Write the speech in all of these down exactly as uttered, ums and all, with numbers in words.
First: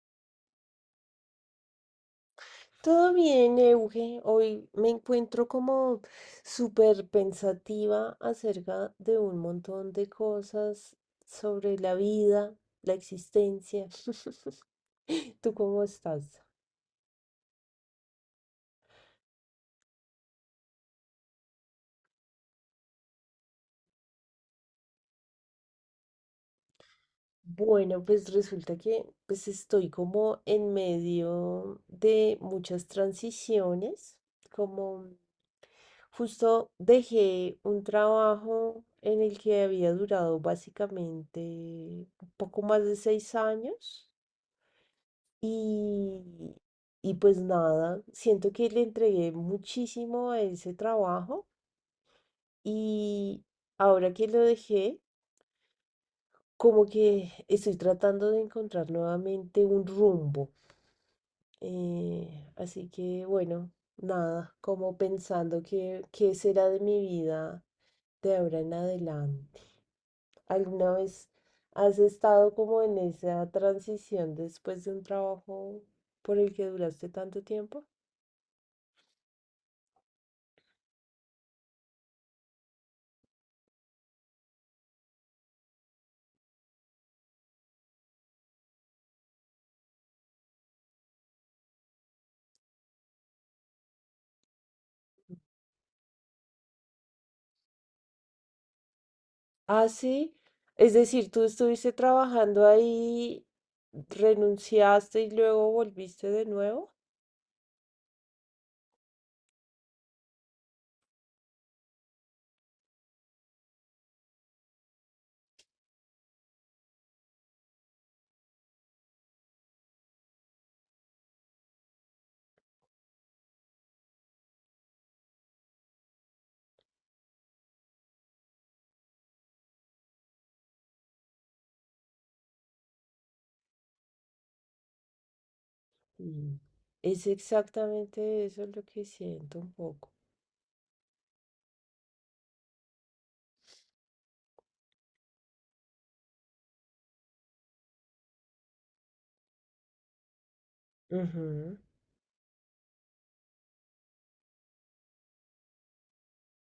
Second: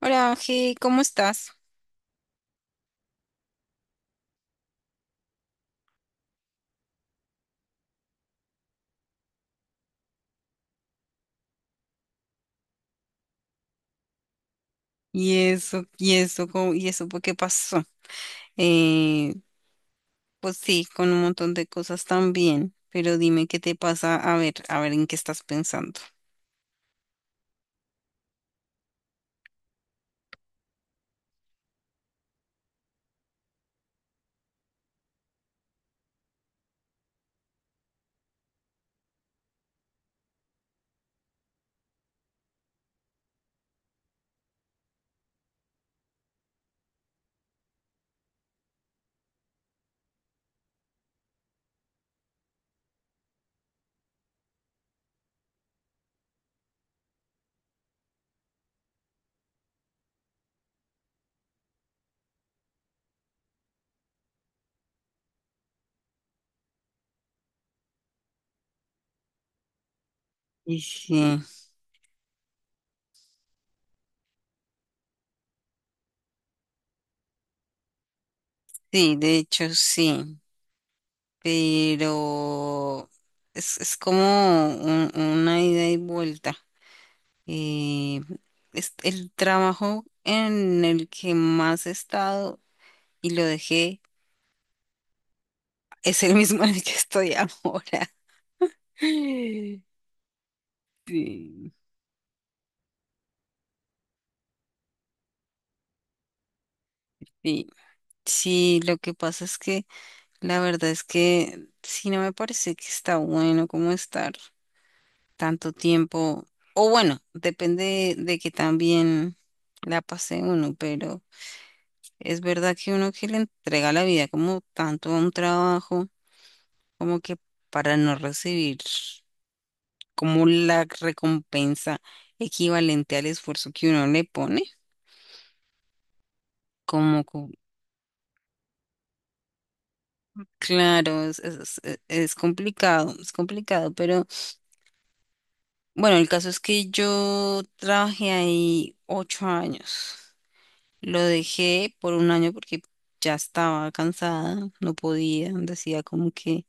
Hola, Ángel, ¿cómo estás? Todo bien, Euge. Hoy me encuentro como súper pensativa acerca de un montón de cosas sobre la vida, la existencia. Y ¿Tú cómo eso, y estás? eso, ¿cómo- y eso, ¿por qué pasó? Eh, pues sí, con un montón de cosas también, pero dime qué te pasa, a ver, a ver en qué estás pensando. Bueno, pues resulta que pues estoy como en medio de muchas transiciones, como justo dejé un trabajo en el que había durado básicamente un poco más de seis años y, y pues nada, siento que le entregué muchísimo a ese trabajo y ahora que lo dejé, como que estoy tratando de encontrar nuevamente un rumbo. Eh, así que bueno, nada, como pensando que qué será de mi vida de ahora en adelante. Y ¿Alguna vez sí, has estado como en esa transición después de un trabajo por el que duraste tanto tiempo? sí, de hecho sí. Pero es, es como un- una ida y vuelta. Eh, es el trabajo en el que más he estado y lo dejé, es el mismo en el que estoy ahora. Ah, sí. Es decir, tú Sí, estuviste trabajando ahí, renunciaste y luego volviste de nuevo. sí. Sí, lo que pasa es que la verdad es que sí, no me parece que está bueno como estar tanto tiempo. O bueno, depende de que también la pase uno, pero es verdad que uno que le entrega la vida como tanto a un trabajo, como que para no recibir como la recompensa equivalente al esfuerzo que uno le pone, Mm. como, Es co- exactamente eso lo que siento un poco. claro, es, es- es- es complicado, es complicado, pero bueno, el caso es que yo trabajé ahí ocho años. Lo Ujú, dejé por un año porque ya estaba cansada, no podía, decía como que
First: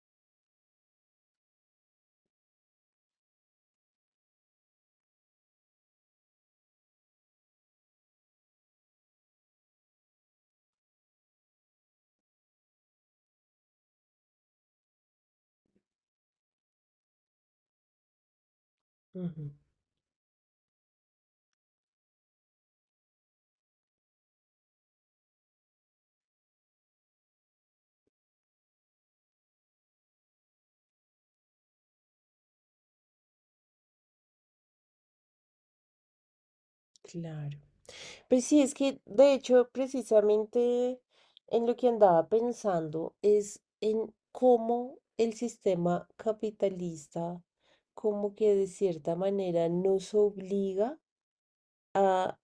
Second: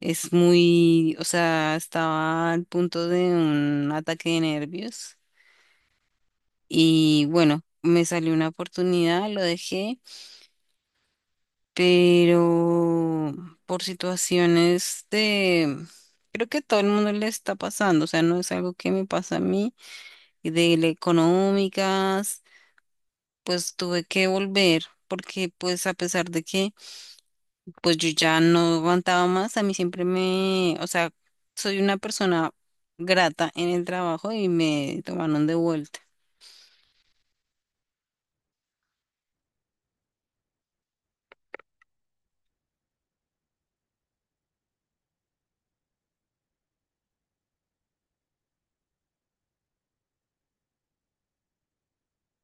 es muy, o sea, estaba al punto de un ataque de nervios. Y bueno, me salió una oportunidad, lo dejé, pero por situaciones de, creo que todo el mundo le está pasando, o sea, no es algo que me pasa a ujú, mí, y de la económicas, pues tuve que volver, porque pues a pesar de que pues yo ya no aguantaba más, a mí siempre me, o sea, soy una persona grata en el trabajo y me tomaron de vuelta. claro. Pues sí, es que de hecho precisamente en lo que andaba pensando es en cómo el sistema capitalista como que de cierta manera nos obliga a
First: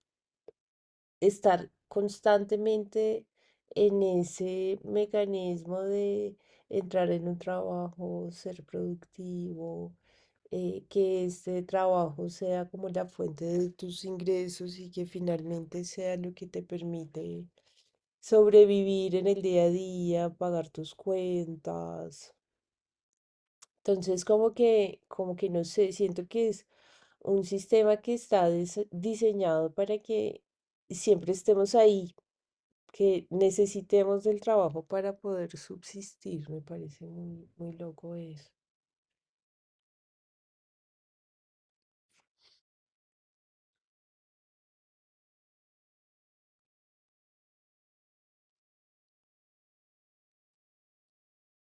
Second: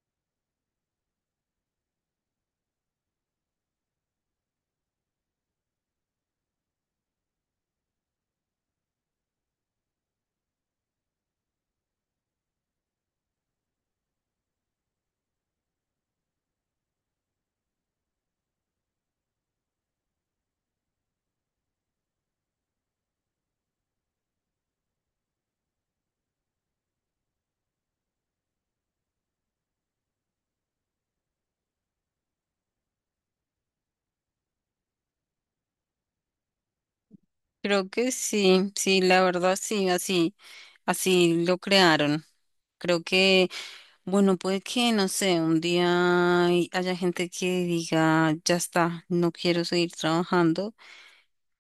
estar constantemente en ese mecanismo de entrar en un trabajo, ser productivo, eh, que este trabajo sea como la fuente de tus ingresos y que finalmente sea lo que te permite sobrevivir en el día a día, pagar tus cuentas. Entonces, como que, como que no sé, siento que es un sistema que está dise- diseñado para que siempre estemos ahí que necesitemos del trabajo para poder subsistir. Me parece muy, muy Creo que loco eso. sí, sí, la verdad sí, así, así lo crearon. Creo que, bueno, puede que, no sé, un día hay- haya gente que diga, ya está, no quiero seguir trabajando,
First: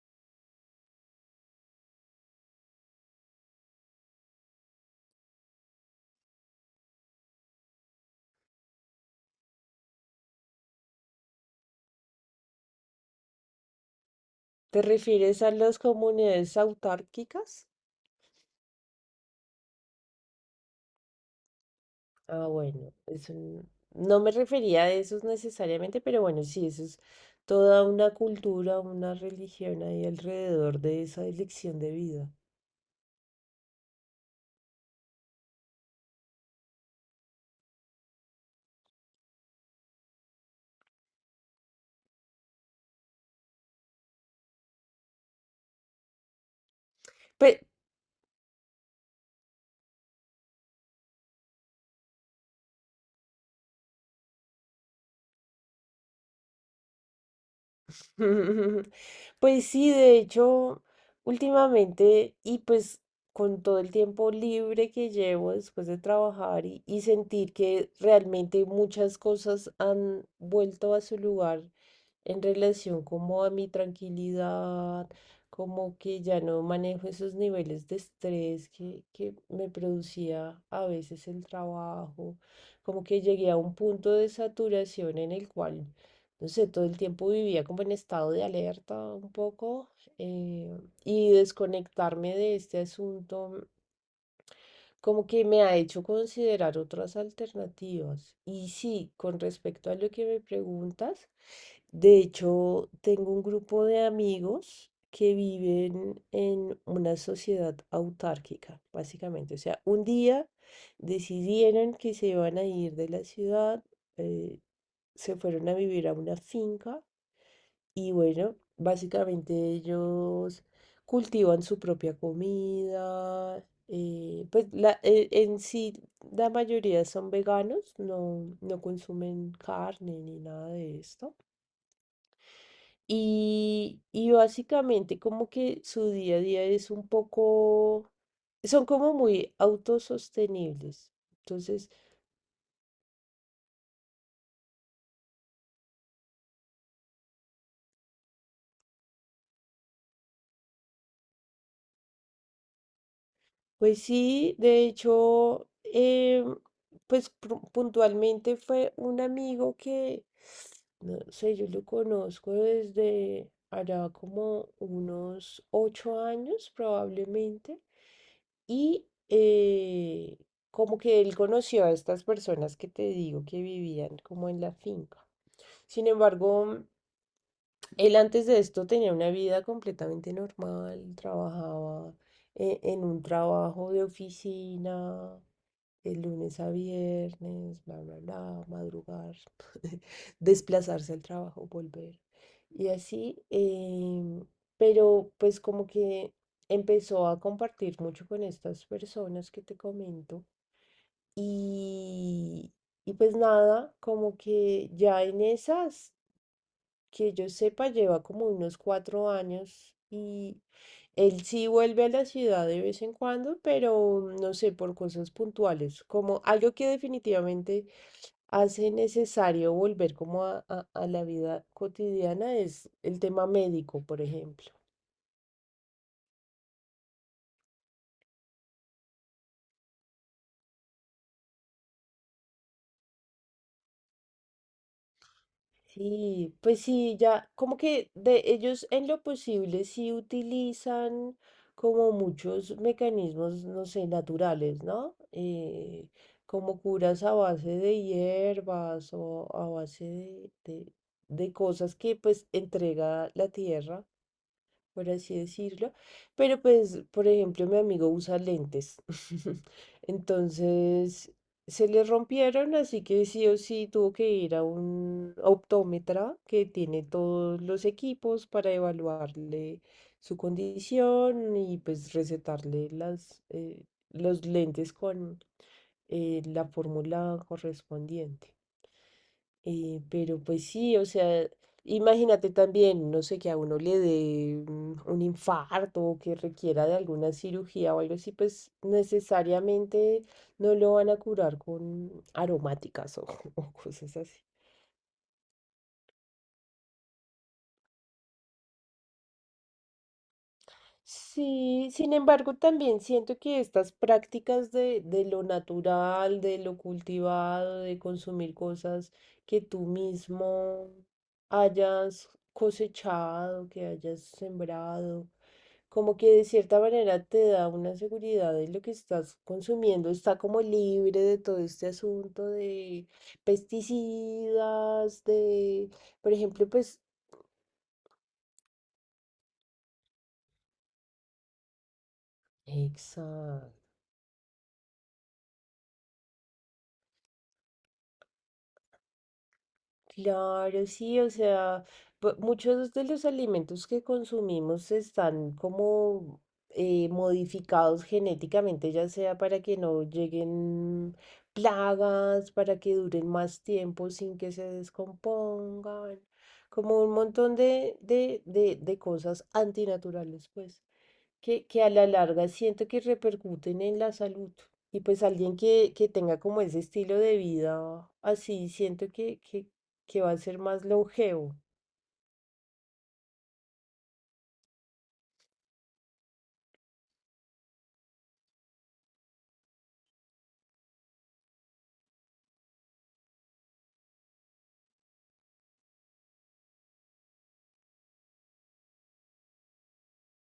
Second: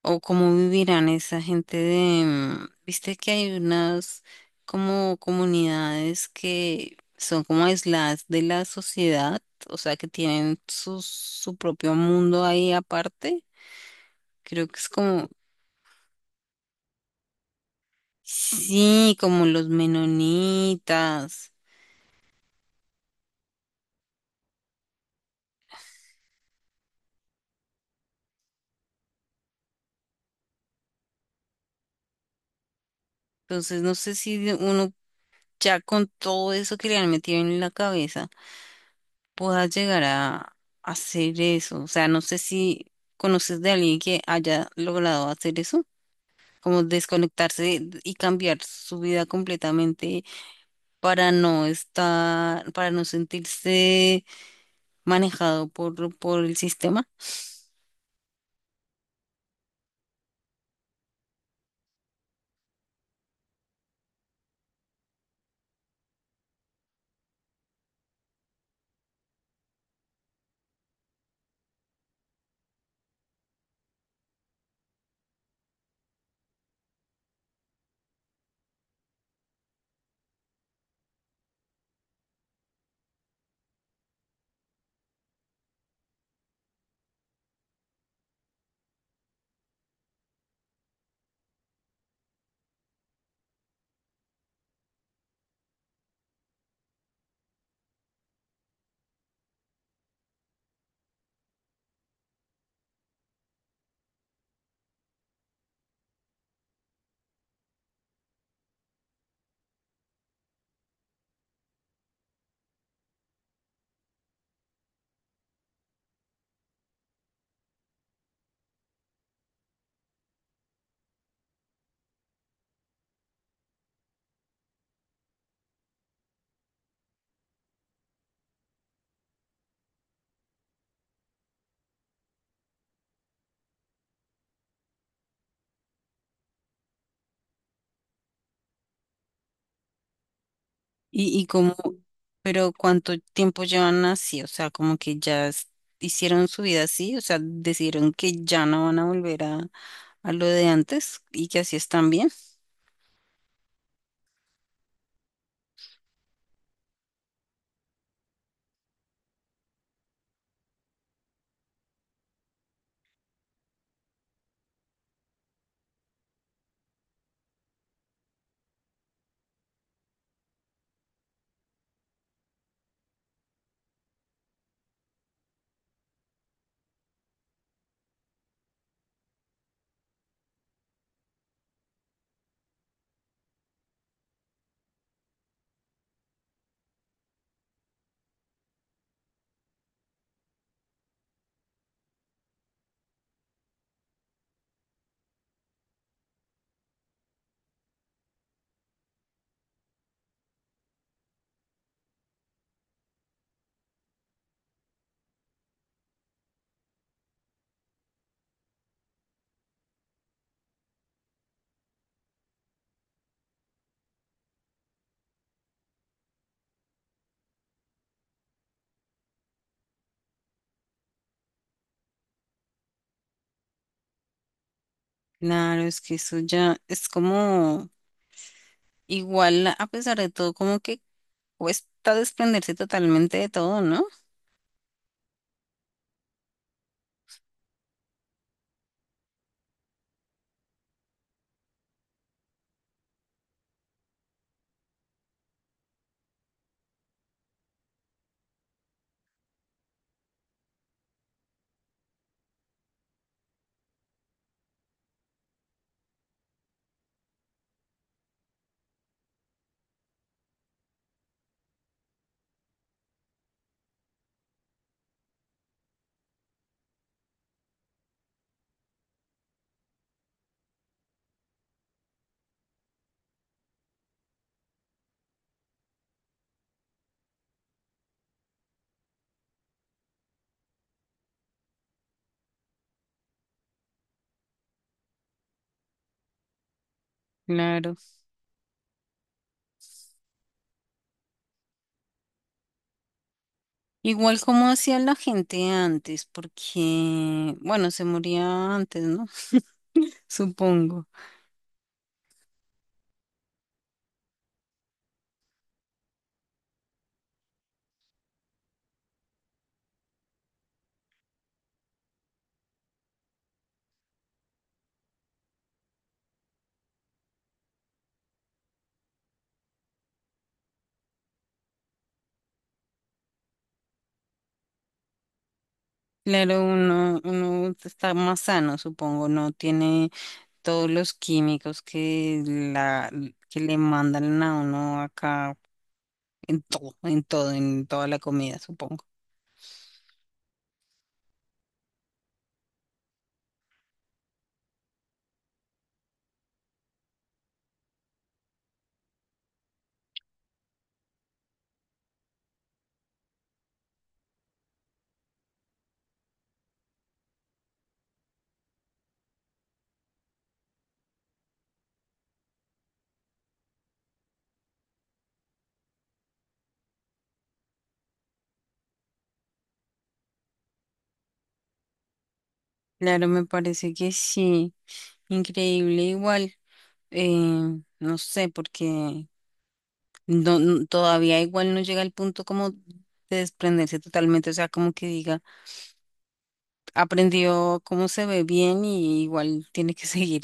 o cómo vivirán esa gente de, mm, viste que hay unas como comunidades que son como aisladas de la sociedad, o sea, que tienen su, su propio mundo ahí aparte. Creo que ¿Te es como, refieres a las comunidades autárquicas? sí, como los menonitas. Ah, bueno, eso n- no me refería a esos necesariamente, pero bueno, sí, eso es toda una cultura, una religión ahí alrededor de esa elección de vida. Entonces, no sé si de- uno ya con todo eso que le han metido en la cabeza pueda llegar a hacer eso. O sea, no sé si conoces de alguien que haya logrado hacer eso, como Pe- desconectarse y cambiar su vida completamente para no estar, para no sentirse manejado por, por el sistema. Pues sí, de hecho, últimamente y pues con todo el tiempo libre que llevo después de trabajar y, y sentir que realmente muchas cosas han vuelto a su lugar en relación como a mi tranquilidad, como que ya no manejo esos niveles de estrés que, que me producía a veces el trabajo, como que llegué a un punto de saturación en el cual, no sé, todo el tiempo vivía como en estado de alerta un poco eh, y desconectarme de este asunto como que me ha hecho considerar otras alternativas. Y sí, con respecto a lo que me preguntas, de hecho, tengo un grupo de amigos que viven en una sociedad autárquica, básicamente. O sea, un día decidieron que se iban a ir de la ciudad, eh, se fueron a vivir a una finca y bueno, básicamente ellos cultivan su propia comida. Eh, pues la, e- en sí, la mayoría son veganos, no, no consumen carne ni nada de esto. Y, y básicamente como que su día a día es un poco, son como muy autosostenibles. y, y como, Entonces, pero ¿cuánto tiempo llevan así? O sea, como que ya es- hicieron su vida así, o sea, decidieron que ya no van a volver a, a lo de antes y que así están bien. pues sí, de hecho, eh, pues pru- puntualmente fue un amigo que, no sé, yo lo conozco desde allá como unos ocho años probablemente, y eh, como que él conoció a estas personas que te digo que vivían como en la finca. Sin embargo, él antes de esto tenía una vida completamente normal, trabajaba eh, en un trabajo de oficina de lunes a viernes, bla, bla, bla, madrugar, desplazarse al trabajo, volver. Y así, em, pero pues como que empezó a compartir mucho con estas personas que te comento. Y, y pues nada, como que ya en esas que yo sepa, lleva como unos cuatro años y él sí vuelve a la ciudad de vez en cuando, pero no sé, por cosas puntuales, como algo que definitivamente hace necesario volver como a, a- a la vida cotidiana es el tema médico, por ejemplo. Claro, es que eso ya es como igual, a pesar de todo, como que cuesta desprenderse totalmente de todo, ¿no? Sí, pues sí, ya como que de ellos en lo posible sí utilizan como muchos mecanismos, no sé, naturales, ¿no? Eh, como curas a base de hierbas o a base de, de de cosas que pues entrega la tierra por así decirlo. Pero pues, por ejemplo, mi amigo usa lentes. Entonces, se le rompieron, así que sí o sí tuvo que ir a un optómetra que tiene todos los equipos para evaluarle su condición y pues recetarle las, eh, los lentes con eh, la fórmula correspondiente. Eh, pero pues sí, o sea, imagínate también, no sé, que a uno le dé un un infarto o que requiera de alguna cirugía Claro. o algo así, pues necesariamente no lo van a curar con aromáticas o, o cosas Igual así. como hacía la gente antes, porque, bueno, se moría antes, ¿no? Supongo. Sí, sin embargo, también siento que estas prácticas de, de lo natural, de lo cultivado, de consumir cosas que tú mismo hayas cosechado, que hayas sembrado, como que de cierta manera te da una seguridad de lo que estás consumiendo, está como libre de todo este asunto de pesticidas, de, por Claro, ejemplo, pues... uno, uno está más sano, supongo, no tiene todos los químicos que la, que Exacto. le mandan a uno acá en todo, en todo, en toda la comida, supongo. Claro, sí, o sea, bu- muchos de los alimentos que consumimos están como eh, modificados genéticamente, ya sea para que no lleguen plagas, para que duren más tiempo sin que se descompongan, como un montón de, de, de, de cosas antinaturales, pues que, que a la larga siento que repercuten en la salud. Y pues alguien que, que tenga como ese estilo de vida así, siento que, que, que va a ser más longevo. Claro, me parece que sí. Increíble, igual. eh, no sé, porque no, no- todavía igual no llega al punto como de desprenderse totalmente, o sea, como que diga, aprendió cómo se ve bien y igual tiene que seguir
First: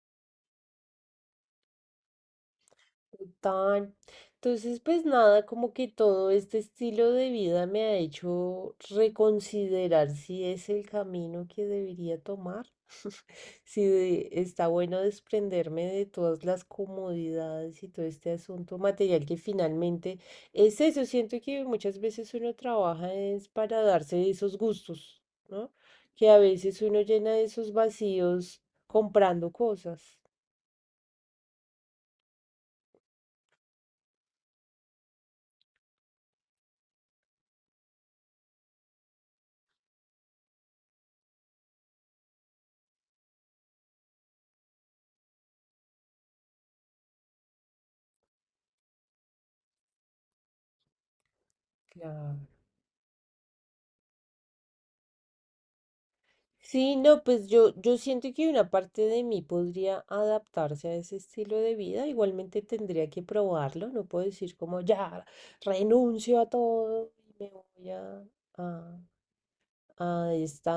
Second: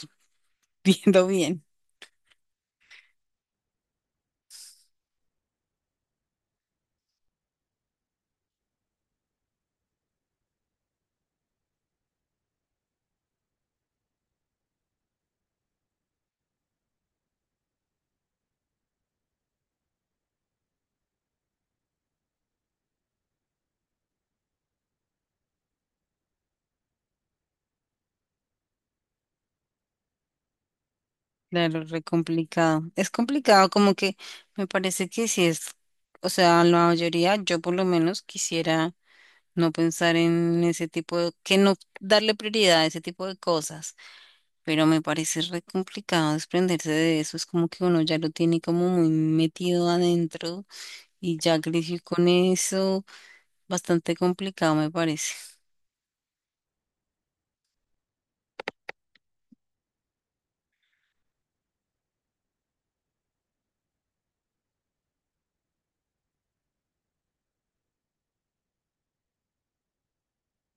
viendo bien. Total. Entonces, pues nada, como que todo este estilo de vida me ha hecho reconsiderar si es el camino que debería tomar. Sí, de- está bueno desprenderme de todas las comodidades y todo este asunto material que finalmente es eso. Siento que muchas veces uno trabaja es para darse esos gustos, ¿no? Que a veces uno llena esos vacíos comprando cosas. Claro, re complicado. Es complicado, como que me parece que si es, o sea, la mayoría, yo por lo menos quisiera no pensar en ese tipo de, que no darle prioridad a ese tipo de cosas, pero me parece re complicado desprenderse de eso. Es como que uno ya lo tiene como muy metido adentro y ya creció con Claro. eso, bastante complicado me parece. Sí, no, pues yo, yo siento que una parte de mí podría adaptarse a ese estilo de vida. Igualmente tendría que probarlo. No puedo decir como ya renuncio a todo y me voy a, a, a esta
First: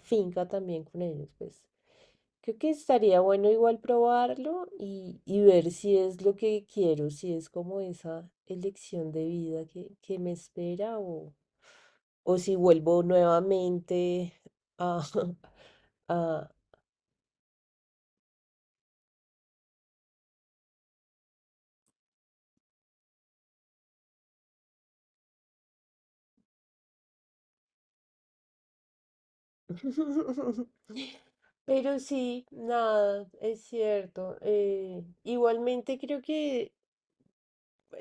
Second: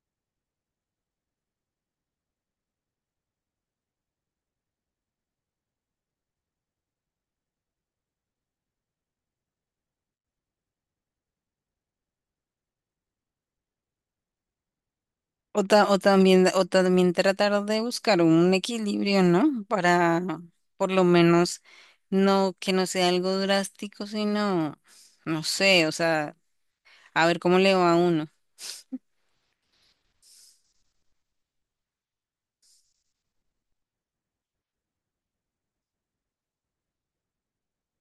finca también con ellos. Pues creo que estaría bueno igual probarlo y, y ver si es lo que quiero, si es como esa elección de vida que, que me espera o si vuelvo nuevamente a, O, ta- o también, a- O también tratar de buscar un equilibrio, ¿no? Para por lo menos no que no sea algo drástico, sino, no sé, o sea, a ver cómo le va a uno. Pero sí, nada, es cierto. Eh, igualmente creo que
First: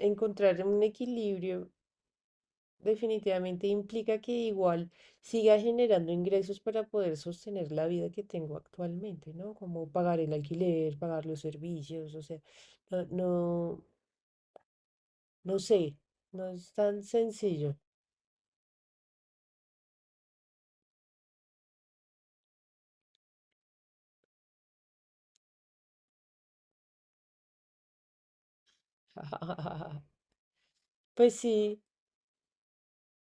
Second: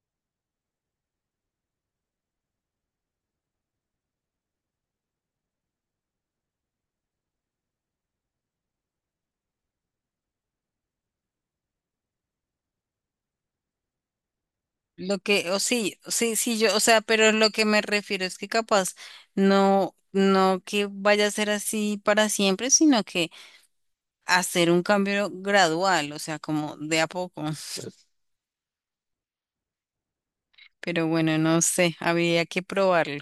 encontrar un equilibrio definitivamente implica que igual siga generando ingresos para poder sostener la vida que tengo actualmente, ¿no? Como pagar el alquiler, pagar los servicios, o sea, no, no, Lo que, o no sé, Sí, sí, no sí, es yo, o sea, tan pero lo que sencillo. me refiero es que capaz no, no que vaya a ser así para siempre, sino que hacer un cambio gradual, o sea, como de a poco. Pero Pues bueno, no sí. sé, habría que probarlo.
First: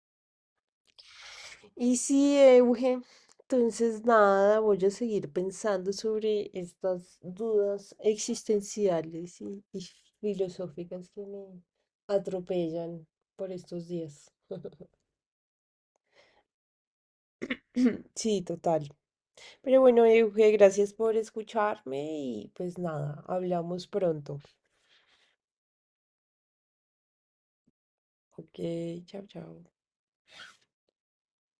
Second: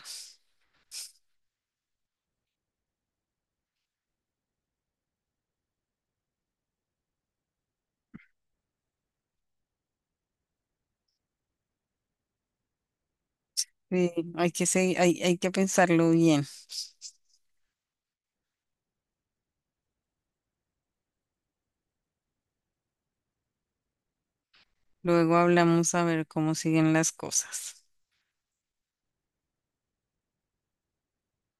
Y sí, Euge, entonces nada, voy a seguir pensando sobre estas dudas existenciales y, y filosóficas que me atropellan por estos Sí, días. hay que, se- hay, hay que pensarlo bien. Sí, total. Pero bueno, Euge, gracias por escucharme y pues nada, hablamos pronto. Luego hablamos a ver cómo siguen las cosas. Ok, chao, chao.